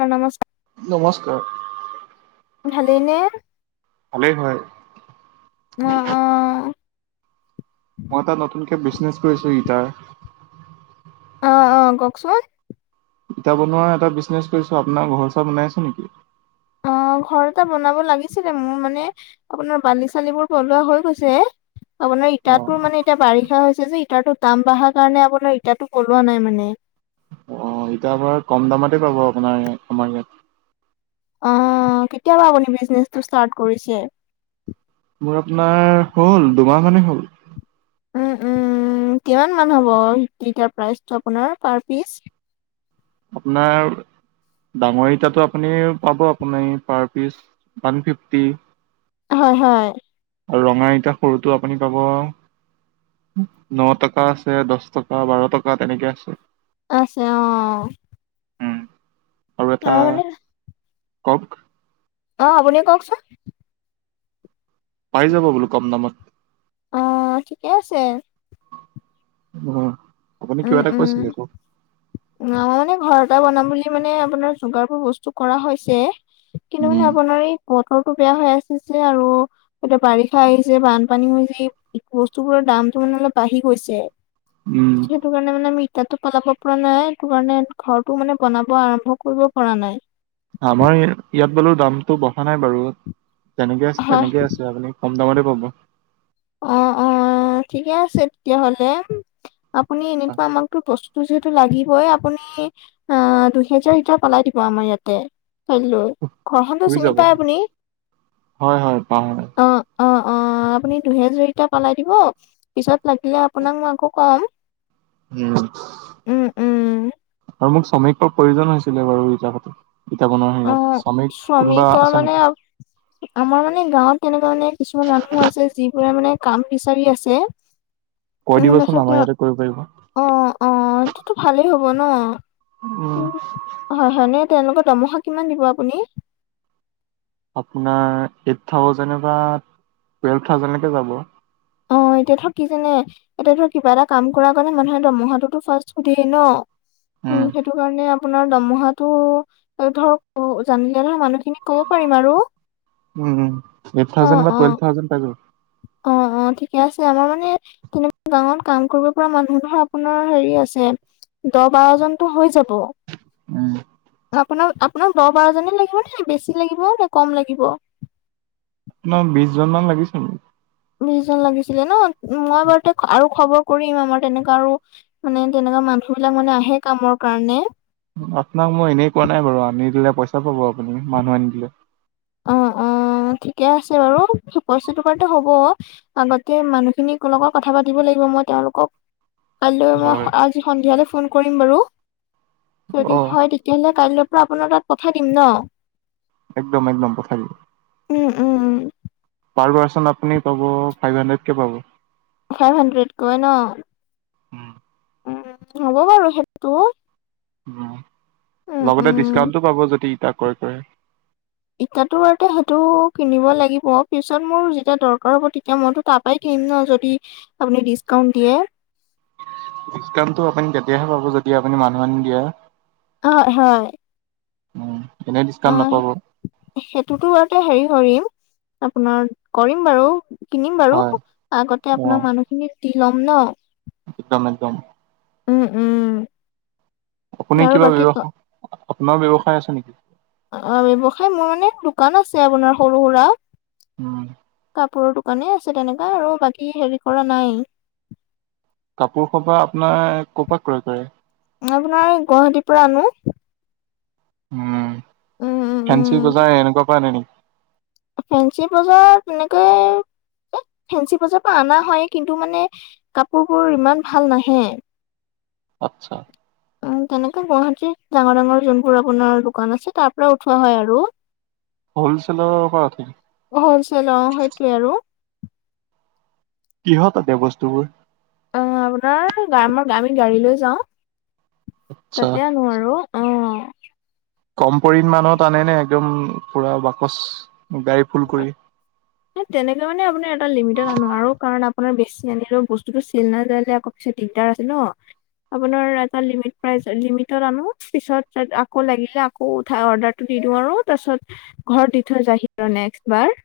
হয় নমস্কাৰ। নমস্কাৰ। ভালেই নে? ভালেই হয়। ম‌ অঁ' মই এটা নতুনকে বিজনেচ কৰিছো ইটাৰ। অঁ' অঁ' কওক চোন। ইটা বনোৱাৰ এটা বিজনেছ কৰিছো আপোনাৰ ঘৰ চৰ বনাই আছে নেকি? অঁ ঘৰ এটা বনাব লাগিছিলে মোৰ মানে আপোনাৰ বালি চালিবোৰ পেলোৱা হৈ গৈছে। আপোনাৰ ইটা অ তোৰ মানে- এতিয়া বাৰিষা হৈছে যে ইটাৰটো দাম বঢ়াৰ কাৰণে আপোনাৰ ইটাটো কৰোৱা নাই মানে। অঁ' ইটা বাৰু ইয়াত কম দামতে পাব আপোনাৰ ইয়াত আমাৰ ইয়াত। অঁ' কেতিয়াপা আপুনি বিজনেচটো ষ্টাৰট কৰিছে? মোৰ আপোনাৰ হ'ল দুমাহ মানেই হ'ল। উম উম' কিমান মান হ'ব ইটাৰ প্ৰাইচটো আপোনাৰ পাৰ পিচ? আপোনাৰ, ডাঙৰ ইটাটো আপুনি পাব আপুনি পাৰ পিচ ওৱান ফিফটি। হয়, হয়। ৰঙা ইতা সৰুটো আপুনি পাব- ন টকা আছে দছ টকা বাৰ টকা তেনেকে আছে। আছে অঁ'। উম, আৰু এটা মানে কক। অঁ আপুনি কওকচোন। পাৰি যাব বোলো কম দামত। অঁ ঠিকেই আছে। উম' আপুনি উম কিবা এটা উম কৈছিলে কক। আমাৰ মানে ঘৰ এটা বনাম বুলি মানে আপোনাৰ যোগাৰ বস্তু কৰা হৈছে। কিন্তু, মানে উম আপোনাৰ এই বতৰটো বেয়া হৈ আছিলে আৰু- এতিয়া বাৰিষা আহিছে বানপানী হৈছে বস্তুবোৰৰ দামটো মানে অলপ বাঢ়ি গৈছে। উম সেইটো কাৰণে মানে আমি ইটাটো পলাব পৰা নাই সেইটো কাৰণে ঘৰটো মানে বনাব আৰম্ভ কৰিব পৰা নাই। আমাৰ ইয়াত বোলো দামতো বঢ়া নাই বাৰু তেনেকে হয় তেনেকে আছে আপুনি। কম দামতে পাব। অ অ ঠিকে আছে তেতিয়াহ'লে আপুনি এনেতা আমাকতো বস্তুটো যিহেতু লাগিবই আপুনি অ দুহেজাৰ ইটাৰ পেলাই দিব আমাৰ ইয়াতে। হেল্ল' ঘৰখনতো হৈ চিনি যাব পায় আপুনি হয় হয় পাওঁ অ। অ অ আপুনি দুহেজাৰ ইটা পেলাই দিব পিছত লাগিলে আপোনাক মই আকৌ কম। উম উম উম আৰু মোক শ্ৰমিকৰ প্ৰয়োজন হৈছিলে বাৰু ইটা ঘাত ইটা বনোৱা অ সেয়াত শ্ৰমিক কোনোবা শ্ৰমিকৰ আছে মানে নেকি? আমাৰ মানে গাঁৱত তেনেকুৱা মানে কিছুমান মানুহ আছে যিবোৰে মানে কাম বিচাৰি আছে। [inaudible] কৈ দিবচোন তাৰপিছত আমাৰ তেওঁ ইয়াতে কৰিব পাৰিব। অ অ সেইতোটো ভালেই হ'ব ন উম। হয় হয় এনেই তেওঁলোকৰ দৰমহা কিমান দিব আপুনি? আপোনাৰ এইট থাউজেণ্ড বা টুৱেলভ থাউজেণ্ডলৈকে যাব। অ এতিয়া ধৰ কি জানে, এতিয়া ধৰ কিবা এটা কাম কৰ কাৰণে মানুহে দৰমহাটোতো ফাৰ্ষ্ট সুধেই ন। উ উম সেইটো কাৰণে আপোনাৰ দৰমহাটো ধৰক জানিলে ধৰ মানুহখিনি উম! উম! এইট অ থাউজেণ্ড বা অ টুৱেলভ থাউজেণ্ড পায় যাব। অ অ ঠিকে আছে আমাৰ মানে তেনেকুৱা গাঁৱত কাম কৰিব পৰা মানুহ ধৰ আপোনাৰ হেৰি আছে দহ বাৰ জনতো হৈ যাব আ উম আপোনাক আপোনাক দহ বাৰজনে লাগিব নে বেছি লাগিব নে কম লাগিব। মোক বিশজন মান লাগিছিল। বিশজন লাগিছিলে ন মই বাৰুতে আৰু খবৰ কৰিম আমাৰ তেনেকা আৰু মানে তেনেকা মানুহ বিলাক মানে আহে কামৰ কাৰণে। আপোনাক মই এনেই কোৱা নাই বাৰু আনি দিলে পইচা পাব আপুনি মানুহ আনি দিলে। অ অ ঠিকে আছে বাৰু পইছা বাৰু হ'ব। আগতে মানুহখিনিক লগত কথা পাতিব লাগিব মই তেওঁলোকক কাইলৈ হয় মই আজি সন্ধিয়ালৈ ফোন কৰিম বাৰু, যদি অ হয় তেতিয়াহলে কাই পোৱা আপোনাৰ তাত পঠাই দিম ন। একদম একদম পঠাই দিবা। উম উম উম পাৰ পাৰ্চন আপুনি পাব ফাইভ হাণ্ড্ৰেডকে পাব। ফাইভ হাণ্ড্ৰেড কৈ ন। উম হ'ব বাৰু সেইটো। উম, লগতে উম। ডিছকাউণ্টো পাব যদি ইটা ক কৰে। ইতাটো বতে সেইটো কিনিব লাগিব পিছত মোৰ যেতিয়া দৰকাৰ হ'ব তেতিয়া মইতো তাপ পাই কিম ন যদি আপুনি ডিছকাউণ্ট দিয়ে। ডিছকাউণ্টটো আপুনি তেতিয়াহে পাব যদি আপুনি মানুহ আনি দিয়ে। হয় হয়। উম! এনেই ডিছকাউণ্ট অ' নাপাব। সেইটোতো বাৰু হেৰি কৰিম, আপোনাৰ কৰিম বাৰু। কিনিম বাৰু, হয় আগতে অ', আপোনাৰ মানুহখিনিক দি ল'ম ন। একদম একদম। উম উম। আপুনি আৰু কিবা বাকী ব্যৱসায়, আপোনাৰ ব্যৱসায় আছে নেকি? অ ব্যৱসায় মোৰ মানে দোকান আছে আপোনাৰ সৰু সুৰা। উম। কাপোৰৰ দোকানে আছে তেনেকা আৰু বাকী হেৰি কৰা নাই। কাপোৰ সপা আপোনাৰ ক' পৰাক ক্ৰয় কৰে? মই আপোনাৰ এই গুৱাহাটীৰ পৰা আনো। উম, উম উম উম ফেঞ্চি বজাই এনেকুৱা কৰা নাই নেকি? ফেঞ্চি বজাৰ এনেকৈ, ফেঞ্চি বজাৰ পৰা অনা হয় কিন্তু মানে- কাপোৰবোৰ ইমান ভাল নাহে। আচ্ছা। তেনেকে গুৱাহাটী ডাঙৰ ডাঙৰ যোনবোৰ আপোনাৰ দোকান আছে তাৰ পৰা উঠোৱা হয় আৰু। হ'লছেলৰ হয় থিক। হলচেল অ সেইটোৱে আৰু। কিহত আনে বস্তুবোৰ? অ আপোনাৰ আমাৰ আমি গাড়ী লৈ যাও, আচ্ছা তাতে আনো আৰু। অ কম পৰিমানত আনেনে একদম পুৰা বাকচ গাড়ী ফুল কৰি? তেনেকে মানে আপোনাৰ এটা লিমিটত আনো আৰু কাৰণ আপোনাৰ বেছি আনিলে বস্তুটো চছিল নায আকৌ- দিগদাৰ আছে ন। আপোনাৰ এটা লিমিট প্ৰাই লিমিটত আনো পিছত আকৌ লাগিলে- আকৌ উঠাই অৰ্ডাৰটো দি দিওঁ আৰু তাৰপিছত ঘৰত দি থৈ যায়হি আৰু নেক্সট বাৰ।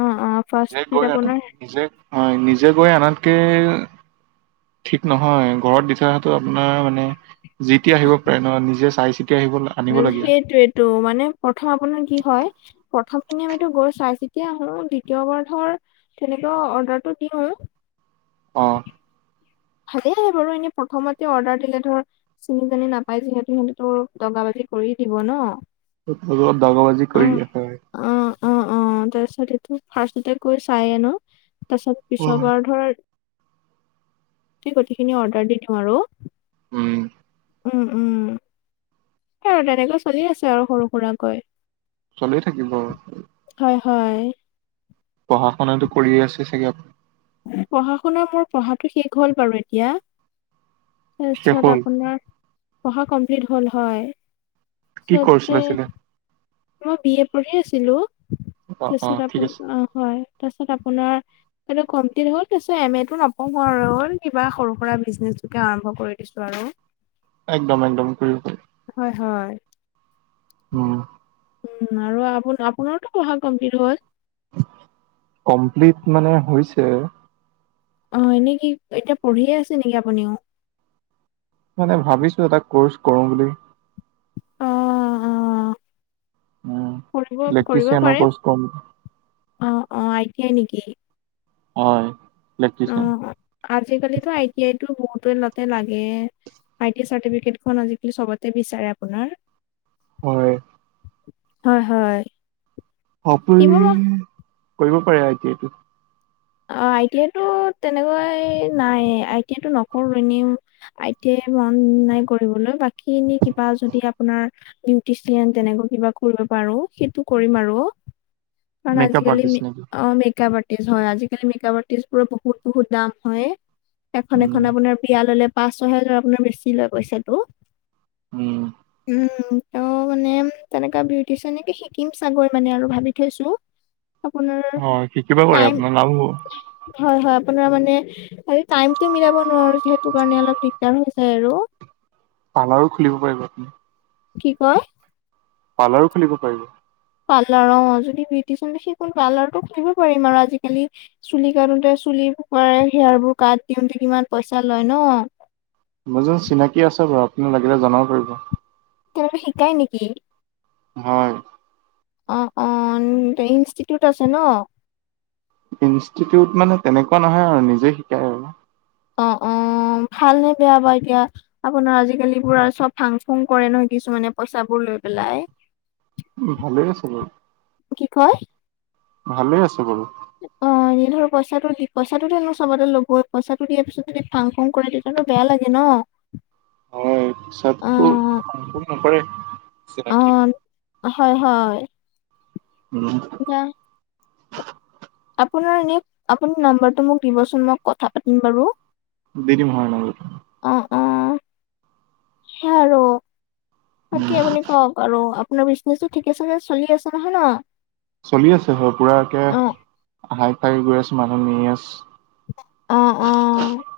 অ অ নিজেই ফাৰ্ষ্ট গৈ আপোনাৰ নিজে- হয় নিজে গৈ আনাতকে- ঠিক নহয় ঘৰত দি থাৰটো আপোনাৰ মানে- জিতি আহিব পাৰে ন নিজে চাই চিতি আহিব লাগে। আনিব সেইটোয়েতটো মানে প্ৰথম আপোনাৰ কি হয়। প্ৰথম খিনি আমিতো গৈ চাই চিতি আহো দ্বিতীয়বাৰ ধৰ তেনেকুৱা অৰ্ডাৰটো দিও। অহ। ভালে আহে বাৰু এনে প্ৰথমতে অৰ্ডাৰ দিলে ধৰ- চিনি জানি নাপাই যিহেতু সিহঁতেতো দগা বাজি কৰি দিব ন'। ত দগ বাজি অ কৰি দিয়ে হয়। অ', অ', অ', তাৰপিছত এইটো ফাৰ্ষ্টতে কৈ চায়ে আনো। তাৰপিছত পিছৰবাৰ ধৰ- গোটেইখিনি অৰ্ডাৰ দি দিও আৰু। উম। উম উম। সেই আৰু তেনেকে চলি আছে আৰু সৰু সুৰাকৈ। চলি থাকিব আৰু। হয় হয়। পঢ়া শুনাতো কৰিয়ে আছে চাগে আপুনি? পঢ়া শুনানা মোৰ পঢ়াটো শেষ হ'ল বাৰু এতিয়া। শেষ তাৰপিছত হ'ল আপোনাৰ, পঢ়া কমপ্লিট হ'ল হয়। কি কৌৰ্চ পিছতে লৈছিলে? মই বি এ পঢ়ি আছিলো। অ অ তাৰপিছত ঠিক আপোন আছে অ' হয়, তাৰপিছত আপোনাৰ এইটো কমপ্লিট হ'ল তাৰপিছত এম এ টো নপঢ়ো আৰু কিবা সৰু সুৰা বিজনেছকে আৰম্ভ কৰি দিছো আৰু। [inaudible] একদম একদম কৰিম কৰিম। হয়, হয়। উম। উম, আৰু আপো আপোনাৰোতো পঢ়া কমপ্লিট হ'ল? কমপ্লিট মানে হৈছে। অ', এনে কি এতিয়া পঢ়িয়ে আছে নেকি আপুনিও? মানে ভাবিছো এটা কৌৰ্চ কৰো বুলি। অ', অ'। উম কৰিব কৰিব ইলেক্ট্ৰিচিয়ানৰ পাৰে, কৰ্চ কৰিম অ' অ' আই টি আই নেকি? হয়, ইলেকট্ৰিচিয়ান। আজিকালিো আই টি আইতো বহুতলতে লাগে। আই টি চাৰ্টিফিকেট আজিকালি চবতে বিচাৰে আপোনাৰ। হয়। হয়, হয়। শিকিব আপুনি মই কৰিব পাৰে আই টি আইটো। অ', আই টি আইটো তেনেকুৱাই নাই আই টি আই টো নকৰো এনেও আই টি আই মন নাই কৰিবলৈ বাকী এনে কিবা যদি আপোনাৰ বিউটিচিয়ান তেনেকা কিবা কৰিব পাৰো সেইটো কৰিম আৰু। কাৰণ মেকআপ আজিকালি আৰ্টিষ্ট নেকি? অ' মেকআপ আৰ্টিষ্ট হয়। আজি কালি মেকআপ আৰ্টিষ্টবোৰৰ বহুত বহুত দাম হয়। এখন উম, এখন আপোনাৰ বিয়া ল'লে পাঁচ ছয় হেজাৰ আপোনাৰ বেছি লয় পইচাটো। উম। উম, ত' মানে ম তেনেকা বিউটিচিয়ানে শিকিম চাগৈ মানে আৰু ভাবি থৈছো। আপোনাৰ অ', শিকিব পাৰে টাইম আপোনাৰ লাভ হ'ব। হয়, হয়, আপোনাৰ মানে খালী টাইমটো মিলাব নোৱাৰো যিহেতু কাৰণে অলপ দিগদাৰ হৈ যায় আৰু। পাৰ্লাৰো খুলিব পাৰিব আপুনি। কি কয়? পাৰ্লাৰো খুলিব পাৰিব। পাৰ্লাৰ অ' যদি বিউটিচ শিকো পাৰ্লাৰটো খুলিব পাৰিম আৰু আজিকালি চুলি কাটোতে চুলিবোৰ কৰাই হেয়াৰবোৰ কাট দিওঁতে কিমান পইচা লয় ন'। মোৰ যে চিনাকি আছে বাৰু আপুনি লাগিলে জনাব পাৰিব। তেনেকুৱা শিকাই নেকি? হয়। অ', অ', ইনষ্টিটিউট আছে ন? ইনষ্টিউট মানে তেনেকুৱা নহয় আৰু নিজে শিকাই আৰু। অ', অ', ভালনে বেয়া বাৰু এতিয়া? আপোনাৰ আজিকালিবোৰ আৰু চব ফাং ফুং কৰে নহয় কিছুমানে পইচাবোৰ লৈ পেলাই। উম, ভালেই আছে বাৰু। কি কয়? ভালেই আছে বাৰু। অঁ! [inaudible] এনে ধৰ পইচাটো দি, পইচাটো এনেও চবতে ল'বই, পইচাটো দিয়াৰ পিছত যদি ফাং ফুং কৰে, তেতিয়াটো বেয়া লাগে ন'। [inaudible] [inaudible] হয় হিচাপতো অ', ফাং ফুং নকৰে। চিনাকি [inaudible] হয়-হয়। [inaudible] উম [inaudible] এ [inaudible] আপোনাৰ এনে আপুনি নাম্বাৰটো মোক দিবচোন মই কথা পাতিম বাৰু। [inaudible] দি দিম [unintelligible] আৰু অঁ-অঁ! [inaudible] সেয়া আৰু। বাকী উম, আপুনি কওক আৰু? [inaudible] আপোনাৰ বিজনেছটো ঠিকে চাগে চলি আছে নহয় ন? [unintelligible] চলি আছে হয়। পুৰা একে অ', হাই ফাই গৈ আছে মানুহ নি আছ [inaudible] অঁ-অঁ [inaudible]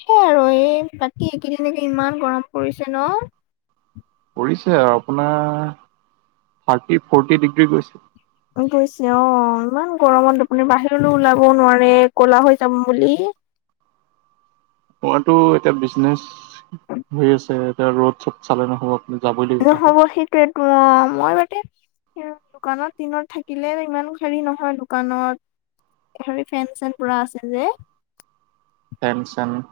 সেই আৰু এই বাকী এইকেইদিন একে ইমান গৰম পৰিছে ন? [inaudible] পৰিছে আৰু আপোনাৰ থাৰ্টি ফৰ্টি ডিগ্ৰী গৈছে। [inaudible] গৈছে অ‍ঁ ইমান গৰমত আপুনি বাহিৰলৈ ওলাবও নোৱাৰে, ক'লা হৈ যাম বুলি। [inaudible] মোৰটো এতিয়া বিজনেছ হৈ আছে। এতিয়া ৰ'দ-চড চালে নহ'ব। [unintelligible] লাগিব বাহিৰত নহ'ব সেইটোৱেইতো অঁ মই মানে [unintelligible] [inaudible] দোকানত দিনত থাকিলে ইমান হেৰি নহয় দোকানত। হেৰি ফেন-চেন পুৰা আছে যে। [unintelligible] ফেন-চেন। [inaudible]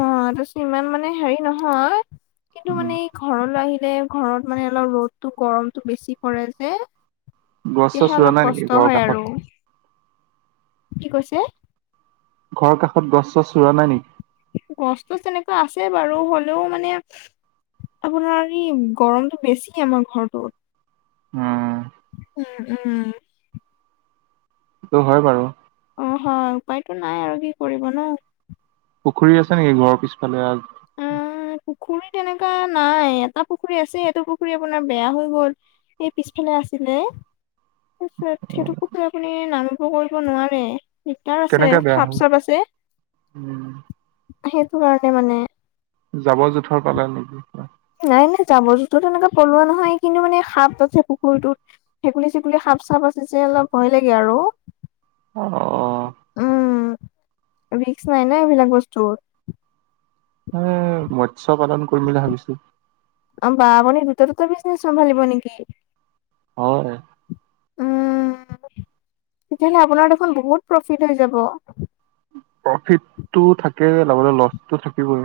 অঁ! তাৰপিছত ইমান মানে হেৰি নহয় কিন্তু উম, মানে এই ঘৰলৈ আহিলে। [inaudible] ঘৰত মানে অলপ ৰ'দতো গৰমটো বেছি পৰে যে [unintelligible] গছ চছ তেতিয়াহে ৰোৱা অলপ নাই নেকি কষ্ট ঘৰৰ হয় কাষত আৰু। কি কৈছে? [inaudible] ঘৰৰ কাষত গছ-চছ ৰোৱা নাই নেকি? [inaudible] গছতো তেনেকৈ আছে বাৰু হ'লেও মানে [inaudible] আপোনাৰ এই গৰমটো বেছি আমাৰ ঘৰটোত। [unintelligible] উম! [inaudible] উম-উম [inaudible] সেইটো হয় বাৰু। [inaudible] অঁ হয় উপায়তো নাই আৰু কি কৰিব ন। [inaudible] পুখুৰী আছে নেকি ঘৰৰ পিছফালে? আহ, [unintelligible] পুখুৰী তেনেকা নাই। এটা পুখুৰী আছে এইটো পুখুৰী আপোনাৰ বেয়া হৈ গ'ল। [unintelligible] এই পিছফালে আছিলে। [inaudible] তাৰপিছত সেইটো পুখুৰী আপুনি নামিব কৰিব নোৱাৰে। [inaudible] দিগদাৰ আছে কেনেকে বেয়া হ'ল সাপ-চাপ আছে উম সেইটো কাৰণে মানে। [inaudible] জাবৰ-জোথৰ পেলাই নাই? [unintelligible] নাই-নাই, জাবৰ-জোথৰ এনেকে পেলোৱা নহয় কিন্তু মানে সাপ আছে পুখুৰীটোত। [inaudible] ভেকুলী-চেকুলি, সাপ-চাপ আছে যে অলপ ভয় লাগে আৰু। [unintelligible] অ [inaudible] উম! ৰিক্স নাই ন এইবিলাক বস্তুত। [inaudible] উম! মৎস্য পালন কৰিম বুলি ভাবিছোঁ। [unintelligible] [inaudible] মানে দুটা-দুটা বিজনেছ চম্ভালিব নেকি? [unintelligible] হয়। [unintelligible] উ তেতিয়াহলে আপোনাৰ দেখোন বহুত প্ৰফিট হৈ যাব প্ৰফিটটো থাকে, লগতে লছটো থাকিবই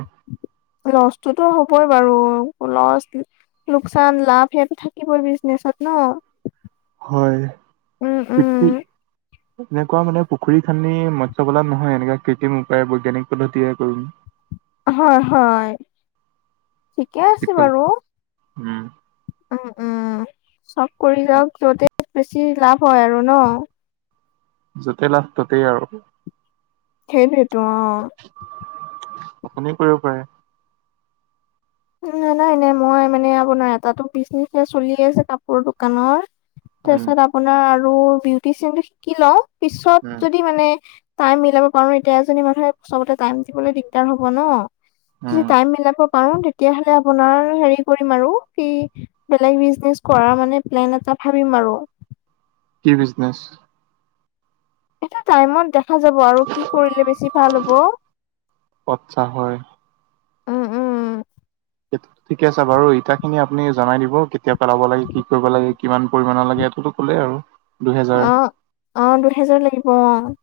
লছটোতো হ'বই বাৰু লছ লোকচান, লাভ, সেইটো থাকিবই বিজনেচত, ন। হয় উম উম [unintelligible] এনেকুৱা মানে পুখুৰী খান্দি মৎস্য পালন নহয়, এনেকা কৃত্ৰিম উপায় বৈজ্ঞানিক পদ্ধতিয়ে কৰিম। হয, হয, ঠিকে আছে টিকল বাৰু। উম। উম, উম, চব কৰি যাওক যতে বেছি লাভ হয় আৰু ন য'তেই লাভ ততেই আৰু সেইটোৱেটো, অ'। আপুনি কৰিব পাৰে নাই, নাই, মই মানে আপোনাৰ এটাটো বিজনেচহে, চলি আছে কাপোৰ দোকানৰ। তাৰ উম। পিছত আপোনাৰ আৰু, বিউটিচিয়ানটো শিকি লও উম। পিছত যদি মানে টাইম মিলাব পাৰো, এতিয়া এজনী মানুহে চবতে টাইম দিবলৈ দিগদাৰ হব ন। যদি উম টাইম মিলাব পাৰো, তেতিয়া হলে আপোনাৰ হেৰি কৰিম আৰু, কি বেলেগ বিজনেচ কৰা মানে প্লেন এটা ভাবিম আৰু। কি বিজনেছ? এটা টাইমত দেখ দেখা যাব আৰু কি কৰিলে বেছি ভাল হ'ব। ক'ত চাহ হয়। উম উম। ঠিকে আছে বাৰু ইটি খিনি আপুনি জনাই দিব কেতিয়া পেলাব লাগে কি কৰিব লাগে কিমান পৰিমাণৰ লাগে এইটোতো হ'লে আৰু। দুহেজাৰ অ', অ ', দুহেজাৰ লৈকে কৰো আৰু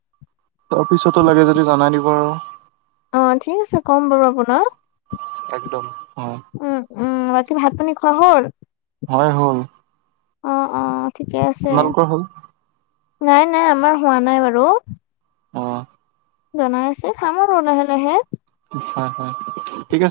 ত পিছতো লাগে যদি জনাই দিব আৰু অ', ঠিক আছে ক'ম বাৰু আপোনাক। একদম, অ'। উম, উম, বাকী ভাত পানী খোৱা হ'ল? হয়, হ'ল। অ', অ', ঠিকে আছে, আপোনালোকৰ হ'ল নাই, নাই, আমাৰ হোৱা নাই বাৰু অ'। বনাই আছে, খাম আৰু লাহে লাহে। হয়, হয়, ঠিক আছে